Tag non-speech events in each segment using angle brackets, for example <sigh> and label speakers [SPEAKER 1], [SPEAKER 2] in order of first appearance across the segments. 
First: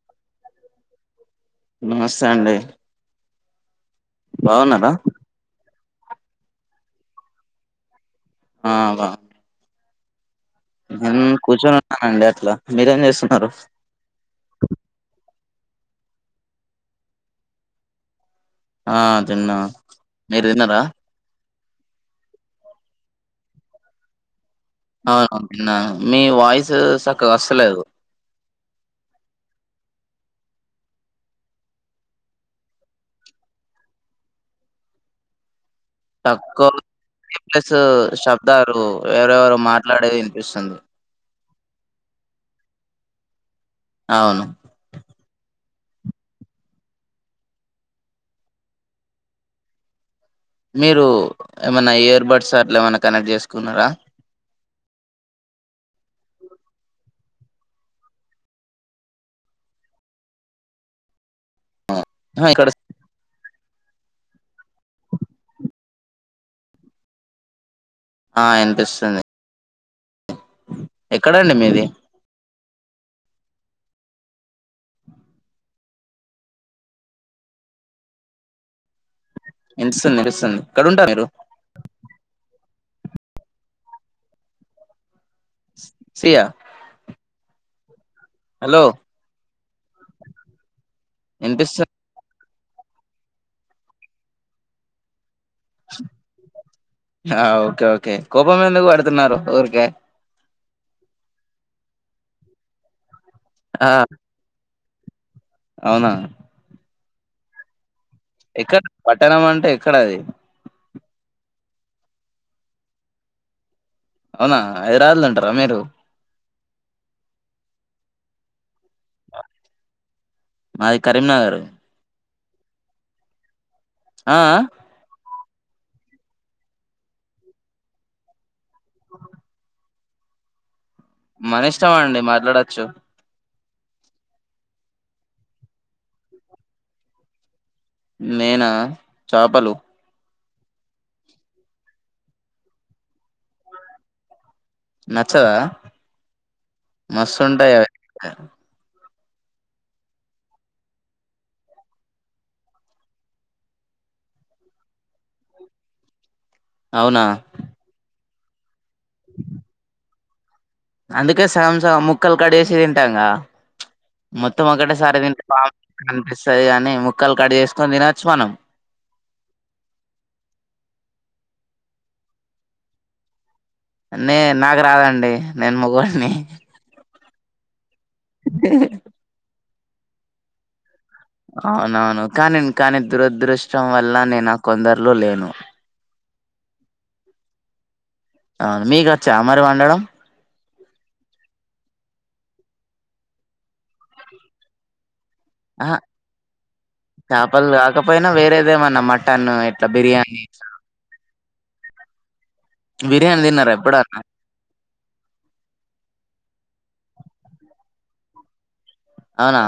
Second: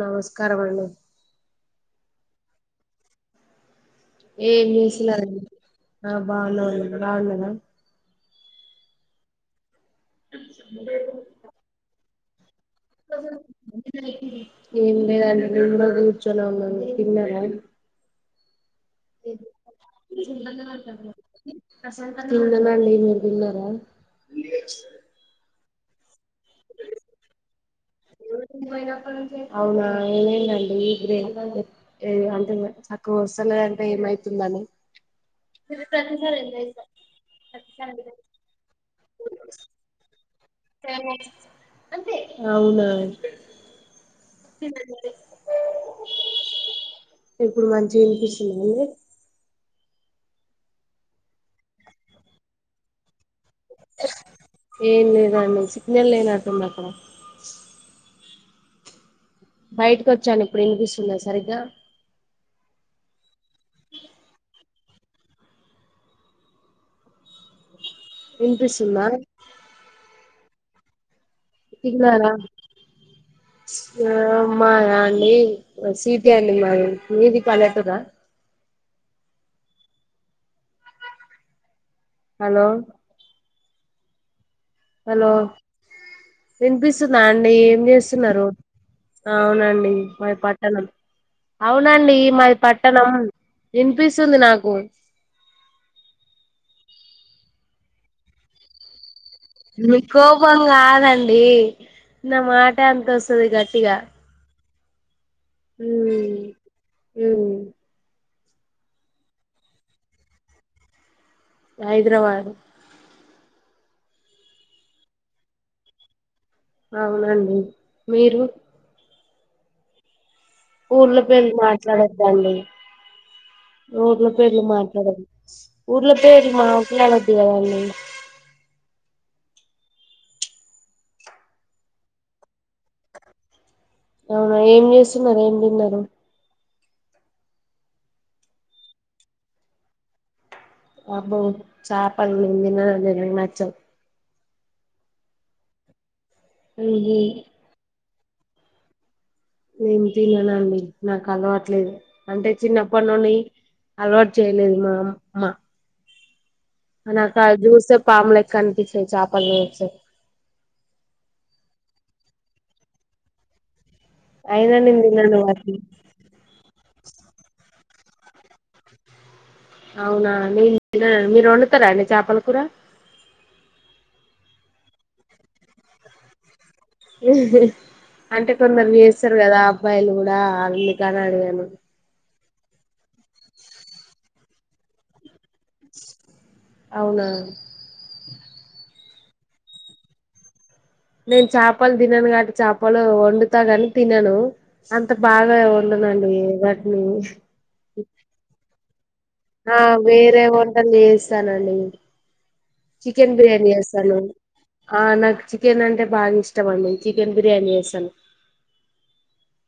[SPEAKER 1] నమస్కారం అండి
[SPEAKER 2] నమస్తే అండి
[SPEAKER 1] ఏం
[SPEAKER 2] బాగున్నారా
[SPEAKER 1] చేస్తున్నారు అండి ఆ బాగున్నం అండి బాగున్నారా.
[SPEAKER 2] ఆ బా నేను కూర్చునిఉన్నానండి అట్లా మీరేం చేస్తున్నారు
[SPEAKER 1] ఏం లేదు అండి ఇంకా కూర్చొనే ఉన్నాం తిన్నార
[SPEAKER 2] ఆ తిన్నా మీరు
[SPEAKER 1] తిన్నాను
[SPEAKER 2] తిన్నారా
[SPEAKER 1] అండి మీరు తిన్న రా
[SPEAKER 2] అవును తిన్నాను మీ వాయిస్ చక్కగా వస్తలేదు.
[SPEAKER 1] అ <unintelligible> అవునా ఏమై దండి అంటే చక్కగా వస్తా లేదా <inaudible> అంటే ఏమైతుంది అని
[SPEAKER 2] <unintelligible> శబ్దాలు ఎవరెవరు మాట్లాడేది వినిపిస్తుంది
[SPEAKER 1] అవునా.
[SPEAKER 2] అవును
[SPEAKER 1] తన్న <unintelligible> ఇప్పుడు మంచిగా వినిపిస్తుందండి.
[SPEAKER 2] మీరు ఏమైన్నా ఇయర్ బడ్స్ అట్లా ఏమైన్నా కనెక్ట్ చేసు
[SPEAKER 1] ఏం లేదు అండి సిగ్నల్ లేనట్టు ఉంది అక్కడ బైట్ కి వచ్చాను ఇప్పుడు వినిపిస్తుందా. సరిగ్గా
[SPEAKER 2] ఇక్కడ
[SPEAKER 1] అ <unintelligible>
[SPEAKER 2] ఆ
[SPEAKER 1] వినిపిస్తుందా
[SPEAKER 2] వినిపిస్తుంది ఎక్కడండి మీది
[SPEAKER 1] అ <unintelligible> ఆ మ అండి సీటి అండి మాది మీది పల్లెటూరా
[SPEAKER 2] వినిపిస్తుంది వినిపిస్తుంది ఏక్కడ ఉంటారూ మీరు
[SPEAKER 1] హలో హలో
[SPEAKER 2] సియా
[SPEAKER 1] వినిపిస్తుందా అండి ఏం చేస్తున్నారు
[SPEAKER 2] హలో
[SPEAKER 1] ఆ అవునం డి మాది పట్టణం
[SPEAKER 2] వినిపిస్తుంది
[SPEAKER 1] అవునండి మది పట్టణం వినిపిస్తుంది నాకు
[SPEAKER 2] ఆ ఓకే ఓకే కోపం ఎందుకు పడుతున్నారు ఊరికే
[SPEAKER 1] మీ కోపం కాదండి నా మాట అంతే వస్ వస్తది
[SPEAKER 2] ఆ
[SPEAKER 1] గట్టిగా
[SPEAKER 2] అవునా
[SPEAKER 1] హ్మ్ హ్మ్
[SPEAKER 2] ఎక్కడ పట్టణం అంటే ఎక్కడా అది
[SPEAKER 1] హైదరాబాద్
[SPEAKER 2] అవునా హైదరాబాదు లో ఉంటారా మీరు
[SPEAKER 1] అవునండి మీరు
[SPEAKER 2] మాది
[SPEAKER 1] ఊర్ళ పేర్లు
[SPEAKER 2] కరీంనగర్
[SPEAKER 1] మాట్లాడొద్దండి ఊర్ళ
[SPEAKER 2] ఆ ఆ
[SPEAKER 1] పేర్లు మాట్లాడొదు ఊర్ల పేర్లు మాట్లాడోదు కదండి
[SPEAKER 2] మన ఇష్టం అండి మాట్లాడొచ్చు
[SPEAKER 1] అవునా ఏం చేస్తున్నారు ఏం తిన్నారు
[SPEAKER 2] నేనా చాపలు
[SPEAKER 1] అబ్బో చేపలు నేను తిననండి నాకు నచ్చదు
[SPEAKER 2] నచ్చదా
[SPEAKER 1] ఉహు
[SPEAKER 2] మస్తుంటాయి అవి
[SPEAKER 1] నేను తిననండి నాకు అలవట్లేదు అంటే చిన్నప్పటి నుండి అలవాటు చేయలేదు మా అమ్మా
[SPEAKER 2] అవునా
[SPEAKER 1] నాకా అవి చూస్తే పాములు లెక్క అనిపిస్తాయి చేపల్ని చూస్తే
[SPEAKER 2] అందుకే సామ్ సగం ముక్కలు కట్ చేసి తింటాంగా మొత్తం
[SPEAKER 1] అయినా నేను
[SPEAKER 2] ఒకటేసారి
[SPEAKER 1] తినను
[SPEAKER 2] తి బా
[SPEAKER 1] వాటిని
[SPEAKER 2] కనిపిస్తది కాని ముక్కలు కట్ చేస్ తినొచ్చు మనం
[SPEAKER 1] అవునా నీ మీరు వండుతారా అండి చాపల కూర
[SPEAKER 2] నే నాకు రాదండి నేను మగొడిని
[SPEAKER 1] అంటే కొందరు చేస్తారు కదా అబ్బాయిలు కూడా అ అని అడిగాను
[SPEAKER 2] అవునవును కానీ ఇం కానీ దురదృష్టం వల్ల నేను ఆ కొందరులో లేను
[SPEAKER 1] అవునా
[SPEAKER 2] అవును మీకచ్చా మరి వండడం
[SPEAKER 1] నేను చాపలు తినను కాబట్టి చాపలు వండుతా కాని తినను అం అంత బాగా
[SPEAKER 2] ఆ
[SPEAKER 1] వండనండి వాటిని
[SPEAKER 2] చేపలు కాకపోయినా వేరేదేమన్నా మటన్
[SPEAKER 1] ఆ
[SPEAKER 2] ఇట్లా
[SPEAKER 1] వేరే
[SPEAKER 2] బిర్యానీ
[SPEAKER 1] వంటలు చేస్తానండి చికెన్ బిర్యానీ
[SPEAKER 2] తిన్నారా
[SPEAKER 1] చేస్తాను
[SPEAKER 2] ఎప్పుడన్నా
[SPEAKER 1] ఆ నాకు చికెన్ అంటే బాగా ఇష్టం అండి చి చికెన్ బిర్యానీ చేసను
[SPEAKER 2] అవునా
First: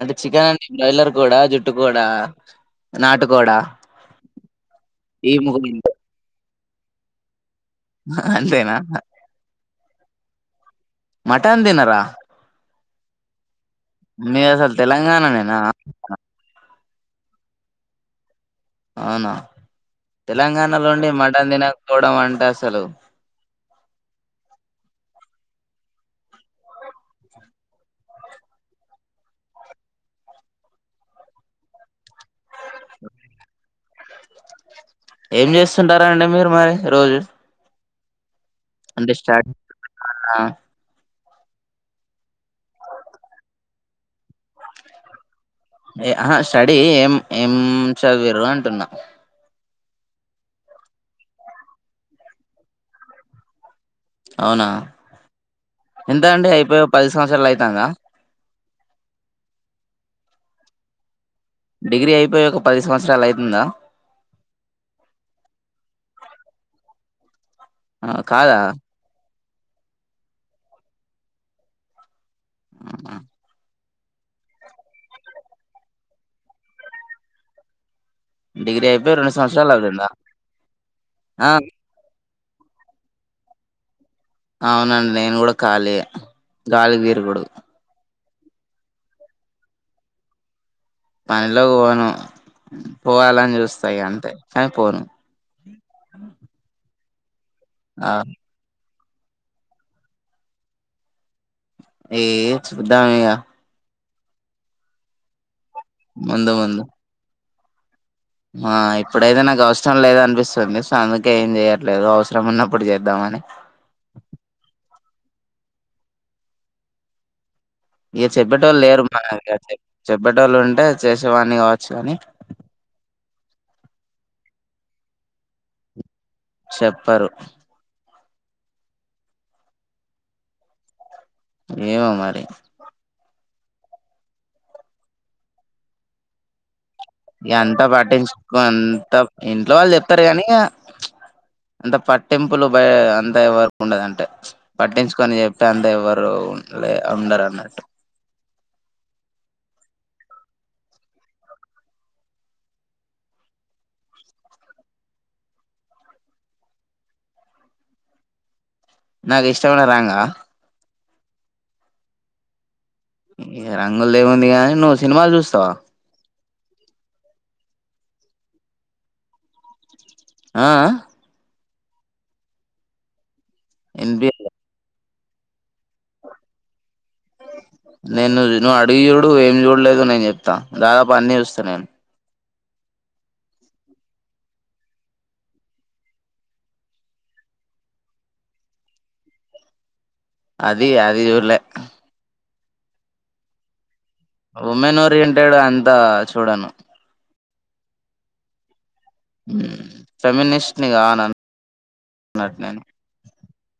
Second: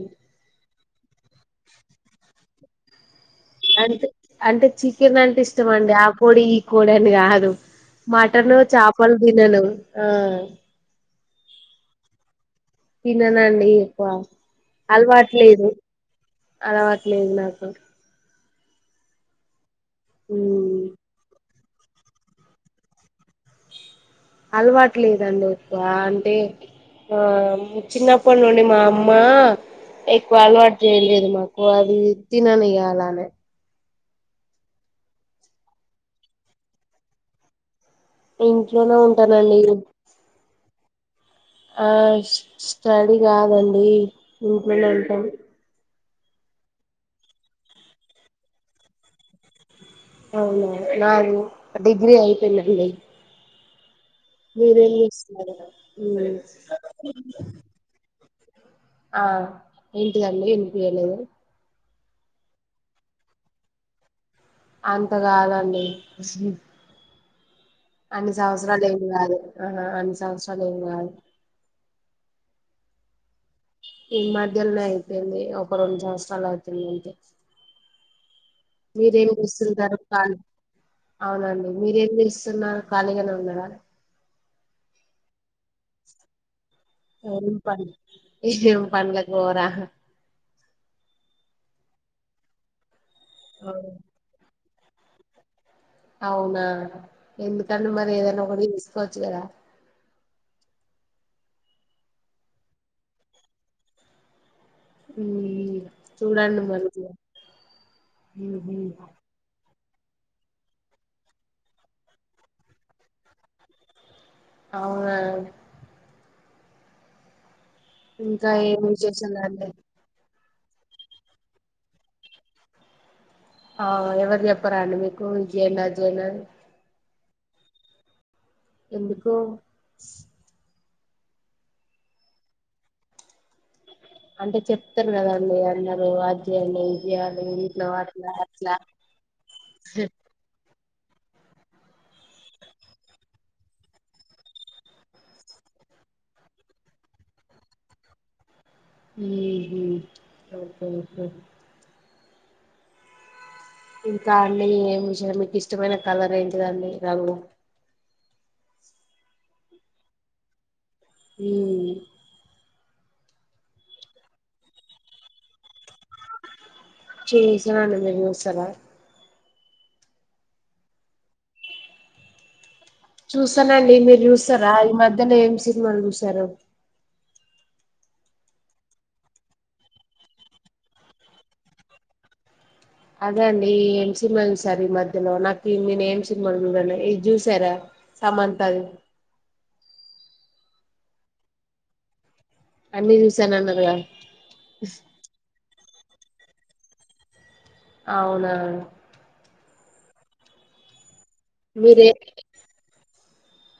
[SPEAKER 2] అంటే చికెన్ అంటే బాయిలర్ కోడా జుట్టు కోడా నాటు
[SPEAKER 1] అంటే అంటే చికెన్
[SPEAKER 2] ఈ
[SPEAKER 1] అంటే ఇష్టం అండి
[SPEAKER 2] ముగ్గురు
[SPEAKER 1] ఆ కోడి ఈ కోడి అని కాదు మటను
[SPEAKER 2] అంతేనా
[SPEAKER 1] చాపలు తినను ఆ
[SPEAKER 2] మటన్ తినర
[SPEAKER 1] తిననండి ఎక్కువ
[SPEAKER 2] తెలంగాణనేనా
[SPEAKER 1] అలవాట్లేదు అలావాట్లేదు నాకు
[SPEAKER 2] అవునా
[SPEAKER 1] ఉమ్.
[SPEAKER 2] తెలంగాణలో ఉండి మటన్ తినక డం అంటే అసలు
[SPEAKER 1] అలవాటు లేదండి ఎక్కువ అంటే ఆ చిన్నప్పడ్నుండి మా అమ్మా ఎక్కువ అలవాటు చేయలేదు మాకు అది తినను ఇగ అలానే
[SPEAKER 2] ఏం చేస్తుంటారండి మీరు మరి రోజు
[SPEAKER 1] ఇంట్లోనే
[SPEAKER 2] అంటే
[SPEAKER 1] ఉంటానండి
[SPEAKER 2] స్టడీ ఆ
[SPEAKER 1] ఆ స్టడీ కాదండి ఇంట్లోనే ఉంటాం
[SPEAKER 2] ఏ ఆహా స్టడీ ఏం ఏం చదివిరు అంటున్నా
[SPEAKER 1] అవునా నాది డిగ్రీ అయిపోయిదండి
[SPEAKER 2] అవునా
[SPEAKER 1] మీరేం చేస్తున్నారు
[SPEAKER 2] ఎంత
[SPEAKER 1] ఉం
[SPEAKER 2] అండి అయిపోయి ఒక పది సంవత్సరాలు అయితాందా
[SPEAKER 1] ఆ ఏంటిదండి ఇనిపియ్యలేదు
[SPEAKER 2] డిగ్రీ అయిపోయి ఒక పది సంవత్సరాలు అయితుందా
[SPEAKER 1] అంత కాదండి
[SPEAKER 2] ఆ!
[SPEAKER 1] అన్ని
[SPEAKER 2] కాదా
[SPEAKER 1] సంవత్సరాలు ఏమి కాదు ఆహా అన్ని సంవత్సరాలు ఏమి కాదు
[SPEAKER 2] అవునా
[SPEAKER 1] ఈ మధ్యలనే అయితుంది ఒక రెండు సంవత్సరాలు అవుతుంది అంతే
[SPEAKER 2] డిగ్రీ అయిపోయి
[SPEAKER 1] మీరేం
[SPEAKER 2] రెండు సంవత్సరాలు
[SPEAKER 1] చేస్తుంటారు
[SPEAKER 2] అవుతుందా
[SPEAKER 1] కా
[SPEAKER 2] ఆ
[SPEAKER 1] అవునండి మీరేం చేస్తు నారు కాలిగానే ఉన్నారా
[SPEAKER 2] అవునండి నేను కూడా ఖాలీ గాలి తిరుగుడు
[SPEAKER 1] ఏమ్ పనులకు పోరా
[SPEAKER 2] పనిలోకి పోను పోవాలని చూస్తా
[SPEAKER 1] అవును.
[SPEAKER 2] అంతే కానీ పోను
[SPEAKER 1] అవునా ఎందుకండి
[SPEAKER 2] ఆ
[SPEAKER 1] మరి ఏదైనా ఒకటి తీసుకోవచ్చు కదా
[SPEAKER 2] ఏం చూద్దాం ఇగ
[SPEAKER 1] ఉం
[SPEAKER 2] ముందు
[SPEAKER 1] చూడండి
[SPEAKER 2] ముందు
[SPEAKER 1] మరైతే ఇగ
[SPEAKER 2] ఆ ఇప్పుడైనా నాకు అవస ఇష్టం లేదు అనిపిస్తుంది సో అందుకే ఏం చెయట్లేదు అవసరం ఉన్నప్పుడు చేద్దామని
[SPEAKER 1] అవునా
[SPEAKER 2] ఇక
[SPEAKER 1] ఇంకా
[SPEAKER 2] చెప్పోటోల్లు
[SPEAKER 1] ఏం
[SPEAKER 2] లేరు మా చె
[SPEAKER 1] విశేషాలండి
[SPEAKER 2] <unintelligible> చెప్పెటోల్లు ఉంటే చేసేవాన్ని కావచ్చు కానీ
[SPEAKER 1] ఆ ఎవరు చెప్పరా అండి మీకు ఇది చేయండి అది చేయండి అని
[SPEAKER 2] చెప్పరు
[SPEAKER 1] ఎందుకో
[SPEAKER 2] ఏమో మరి
[SPEAKER 1] అంటే చెప్తారు కదండీ అందరు అది చేయండి ఇది చేయాలి
[SPEAKER 2] ఇగ అంత
[SPEAKER 1] ఇంట్లో అట్లా
[SPEAKER 2] పట్టించుకో
[SPEAKER 1] అట్లా
[SPEAKER 2] అంత ఇంట్లో వాళ్ళు చెప్తారు కానీ ఇగ అంత పట్టింపులు బ అంత ఎవరకు ఉండద అంటే పట్టించుకొని చెప్పి అంత ఎవరు ఉ లే ఉండరన్నటు
[SPEAKER 1] హూ హమ్ ఓకే ఓకే ఇంకా అండి ఏమి విష మీకు ఇష్టమైన కలర్ ఏంటిదండి రంగు
[SPEAKER 2] నాకు ఇష్టమయిన రంగ
[SPEAKER 1] ఉం
[SPEAKER 2] ఇగ రంగుల్ది ఏముంది గాని నువ్వు సినిమాలు చూస్తావా
[SPEAKER 1] చేసిన అని మీరు చూస్తారా
[SPEAKER 2] ఆ ఆ
[SPEAKER 1] చూసానండి మీరు
[SPEAKER 2] ఎన్బి
[SPEAKER 1] చూస్తారా ఈ మధ్యనే ఏం సినిమాలు చూసారు
[SPEAKER 2] నేను నువ్వు అడిగు చూడు ఏం చూడలేదో నేను చెప్తా దాదాపు అన్నీ చూస్తా నేను
[SPEAKER 1] అదే అండి ఏం సినిమా చూసారు ఈ మధ్యలో నాకు నేను ఏం సినిమా చూడలే ఇది చూసారా సమంతది
[SPEAKER 2] అది అది చూడలే
[SPEAKER 1] అన్ని చూసాను అన్నారు గా
[SPEAKER 2] ఉమెన్ ఓరియంటెడ్ అంతా చూడను
[SPEAKER 1] అవునా
[SPEAKER 2] ఫెమ్యనిస్ట్ నిగా నా
[SPEAKER 1] మీరే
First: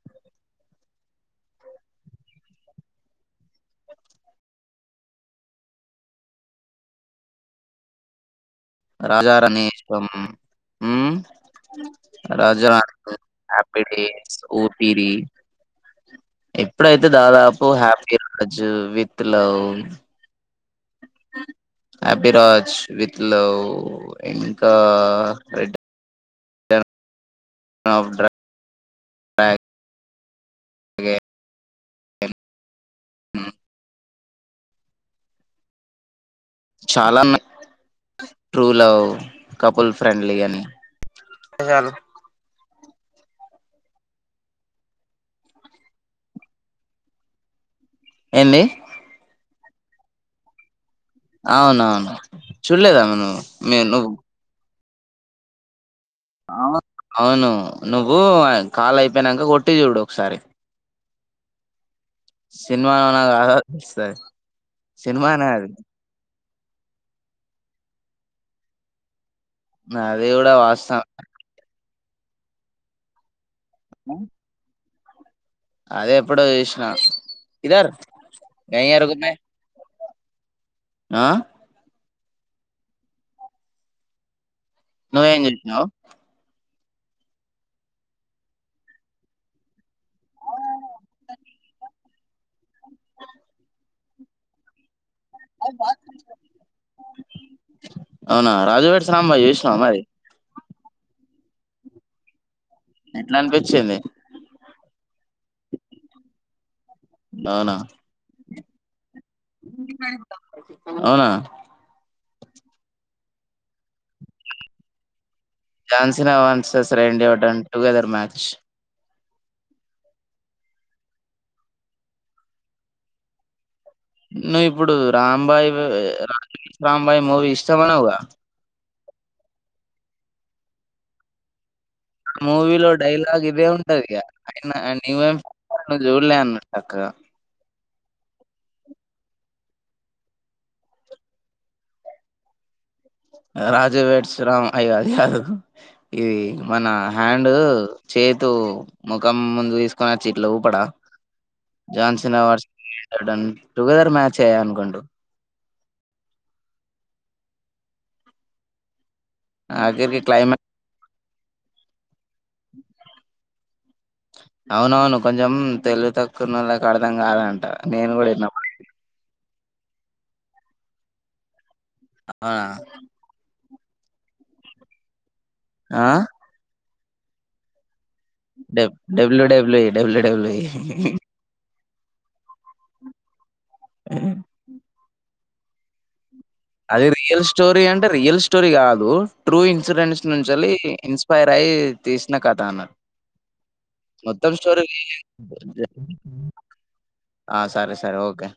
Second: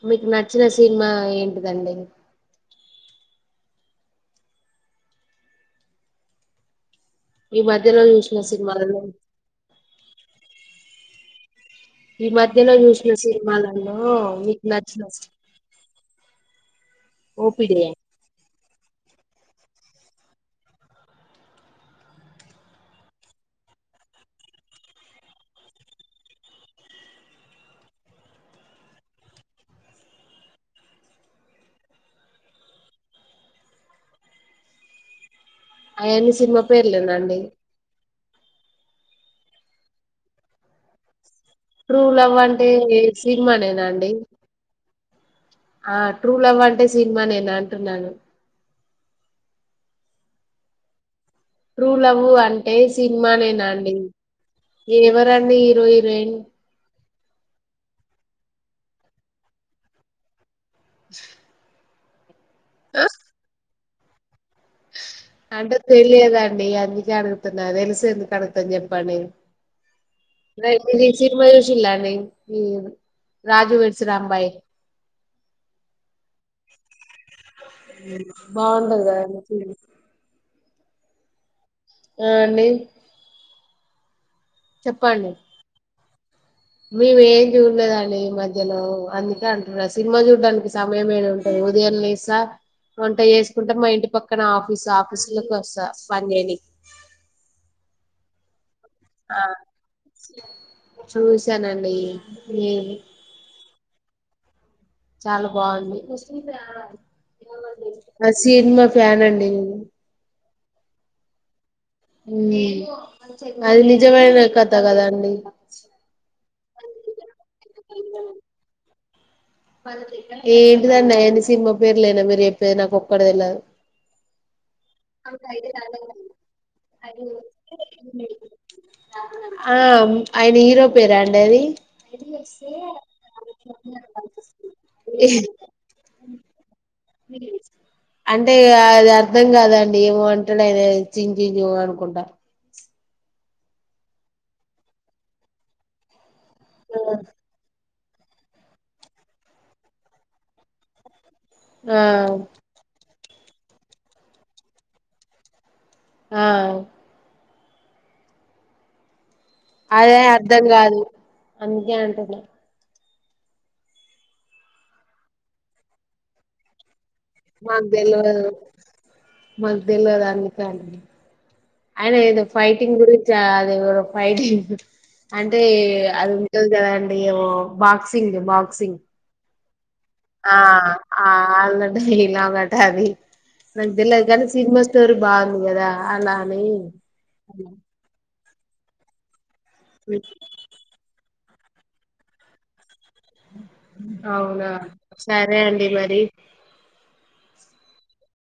[SPEAKER 1] మీకు నచ్చిన సినిమా ఏంటిదండి ఈ మధ్యలో చూసిన సినిమాలు
[SPEAKER 2] రాజారాణి మ్మ్
[SPEAKER 1] ఈ
[SPEAKER 2] రాజ
[SPEAKER 1] మధ్యలో చూసిన
[SPEAKER 2] హపీ
[SPEAKER 1] సినిమాలలో
[SPEAKER 2] డేస్
[SPEAKER 1] నీకు నచ్చిన
[SPEAKER 2] ఊపిరి ఎప్పుడైతే దాదాపు
[SPEAKER 1] ఓపిడి
[SPEAKER 2] హ్యాపీ రాజ్ విత్ లవ్ హభిరాజ్ విత్ లవ్ లో ఇంకా రెడ్ ఫ్ే
[SPEAKER 1] అయాన్ని సినిమా
[SPEAKER 2] చాలా
[SPEAKER 1] పేర్లేనాండి
[SPEAKER 2] ఉన్నాయి ట్రూ లవ్ కపుల్ ఫ్రెండ్లీ అని నిజాలు
[SPEAKER 1] ట్రూ లవ్ అంటే సినిమానేనా అండి ఆ ట్రూ లవ్ అంటే సినిమా నేనా అంటున్నాను
[SPEAKER 2] ఏంది
[SPEAKER 1] ట్రూ
[SPEAKER 2] అవునవును
[SPEAKER 1] లవ్ అంటే
[SPEAKER 2] చూడలేదామ
[SPEAKER 1] సినిమా
[SPEAKER 2] నువ్వు మీ
[SPEAKER 1] నేనాండి
[SPEAKER 2] నువ్వు
[SPEAKER 1] ఎవరండి హీరో హీరోయిన్
[SPEAKER 2] అవును అవును నువ్వు కాల్ అయిపోయినాక కొట్టి చూడు ఒకసారి
[SPEAKER 1] ఆ?
[SPEAKER 2] సినిమానో కాదో వస్తది
[SPEAKER 1] అంటే తెలియదండి అందుకే అడుగుతున్నా తెలిసు ఎందుకు అడుగుతాను చెప్పండి
[SPEAKER 2] అది కూడా
[SPEAKER 1] న ఇది
[SPEAKER 2] వాస్తవమే
[SPEAKER 1] శర్మయషిల్లా అండి ఈ రాజు వెర్శ రాంబాయ
[SPEAKER 2] అదే ఎప్పుడో చూసినా
[SPEAKER 1] బాగుంటది కదండి సినిమా.
[SPEAKER 2] ఆ
[SPEAKER 1] ఆ అండి
[SPEAKER 2] నువ్వు ఏం చెప్పినావ్
[SPEAKER 1] మేము ఏం చూడలేదండి ఈ మధ్యలో అందుకే అంటున్నా సినిమా చూడ్డానికి సమయం ఏది ఉంటది ఉదయం లేస్త వంట చేసుకుంటే మా ఇంటి పక్కన ఆఫీస్ ఆఫ మసు వస్తా పన్నేలి
[SPEAKER 2] అవునా రాజువాట సాంబా చూసినావా మరి
[SPEAKER 1] చూసానండి మ్మ్
[SPEAKER 2] చింది
[SPEAKER 1] చాలా బాగుంది
[SPEAKER 2] అవునా
[SPEAKER 1] ఆ సినిమా ఫ్యాన్ అండి
[SPEAKER 2] అవునా
[SPEAKER 1] అది నిజమైన కథ కదాండి
[SPEAKER 2] ాన్సినన్సస్ రెండిటండ్ టుగెదర్ మ్యాచ్స్
[SPEAKER 1] ఏంటిదండి ఆయన సినిమా పేరు లేనా మీరు చెప్పేది నాకు ఒక్కడ తెళ్లదు
[SPEAKER 2] నువ్వు ఇప్పుడు రాంబాయి రాంబాయి మూవీ ఇస్తామన్నా వు గ
[SPEAKER 1] ఆ ఆయన హీరో పేరా అండి అది
[SPEAKER 2] ఆ మూవీలో డైలాగ్ ఇదే ఉంటది ఆయన న్్వేం ను చూడలే అన్నట్టుక్క
[SPEAKER 1] ఇ అంటే అది అర్ధం కాదండి ఏమో అంటలే అ చిం చిజ అనుకుంటా
[SPEAKER 2] రాజవేడ్శ రామ్ అయ అది అదు ఇది మన హ్యాండ్ డు చేతు ముఖం ముందు తీసుకుని వచ్చట్ల ఊపడ
[SPEAKER 1] ఆ
[SPEAKER 2] జాన్సన్ అవస్ టుగెదర్ మ్యాచ్ అయ్య అనుకోండు
[SPEAKER 1] ఆ అదే
[SPEAKER 2] ఆఖరికి క్లైమాక్స్
[SPEAKER 1] అర్ధం కాదు అందుకే అంటుంది
[SPEAKER 2] అవునవును కొంచెం తెలుగు తక్కువనలా కాడ అం కాదంటారు
[SPEAKER 1] మాకు
[SPEAKER 2] నేను కూడా
[SPEAKER 1] తెల్వదు
[SPEAKER 2] ఎన్నప్పుడు
[SPEAKER 1] మాకు తెలియదు అందుకని అయిన ఏదో ఫైటింగ్ గురించ ఫైటింగ్ అంటే
[SPEAKER 2] ఆ
[SPEAKER 1] అది ఉంటుంది కదండి ఏో బాక్స్ సింగ్ మాగ్
[SPEAKER 2] డబ్
[SPEAKER 1] సింగ్
[SPEAKER 2] డబ్ల్యూ డబ్ల్యూ ఈ డబ్ల్యూ డబ్ల్యూ
[SPEAKER 1] ఆ
[SPEAKER 2] ఈ
[SPEAKER 1] అ అరన ద్ ఇలా గట అది నాకు తెలిలదు కానీ సినిమా స్టోరీ బాగుంది కదా అలా అని
[SPEAKER 2] అది రియల్ స్టోరీ అంటే రియల్ స్టోరీ కాదు ట్రూ ఇన్సూరెన్స్ నుంచి ఎస్పైైర్ అయి్యి తీసినా కదా అన్నా మొత్తం
[SPEAKER 1] అవునా
[SPEAKER 2] స్టోర ఈనె
[SPEAKER 1] సరే అండి మరి
[SPEAKER 2] ఆ సరే సరే ఓకే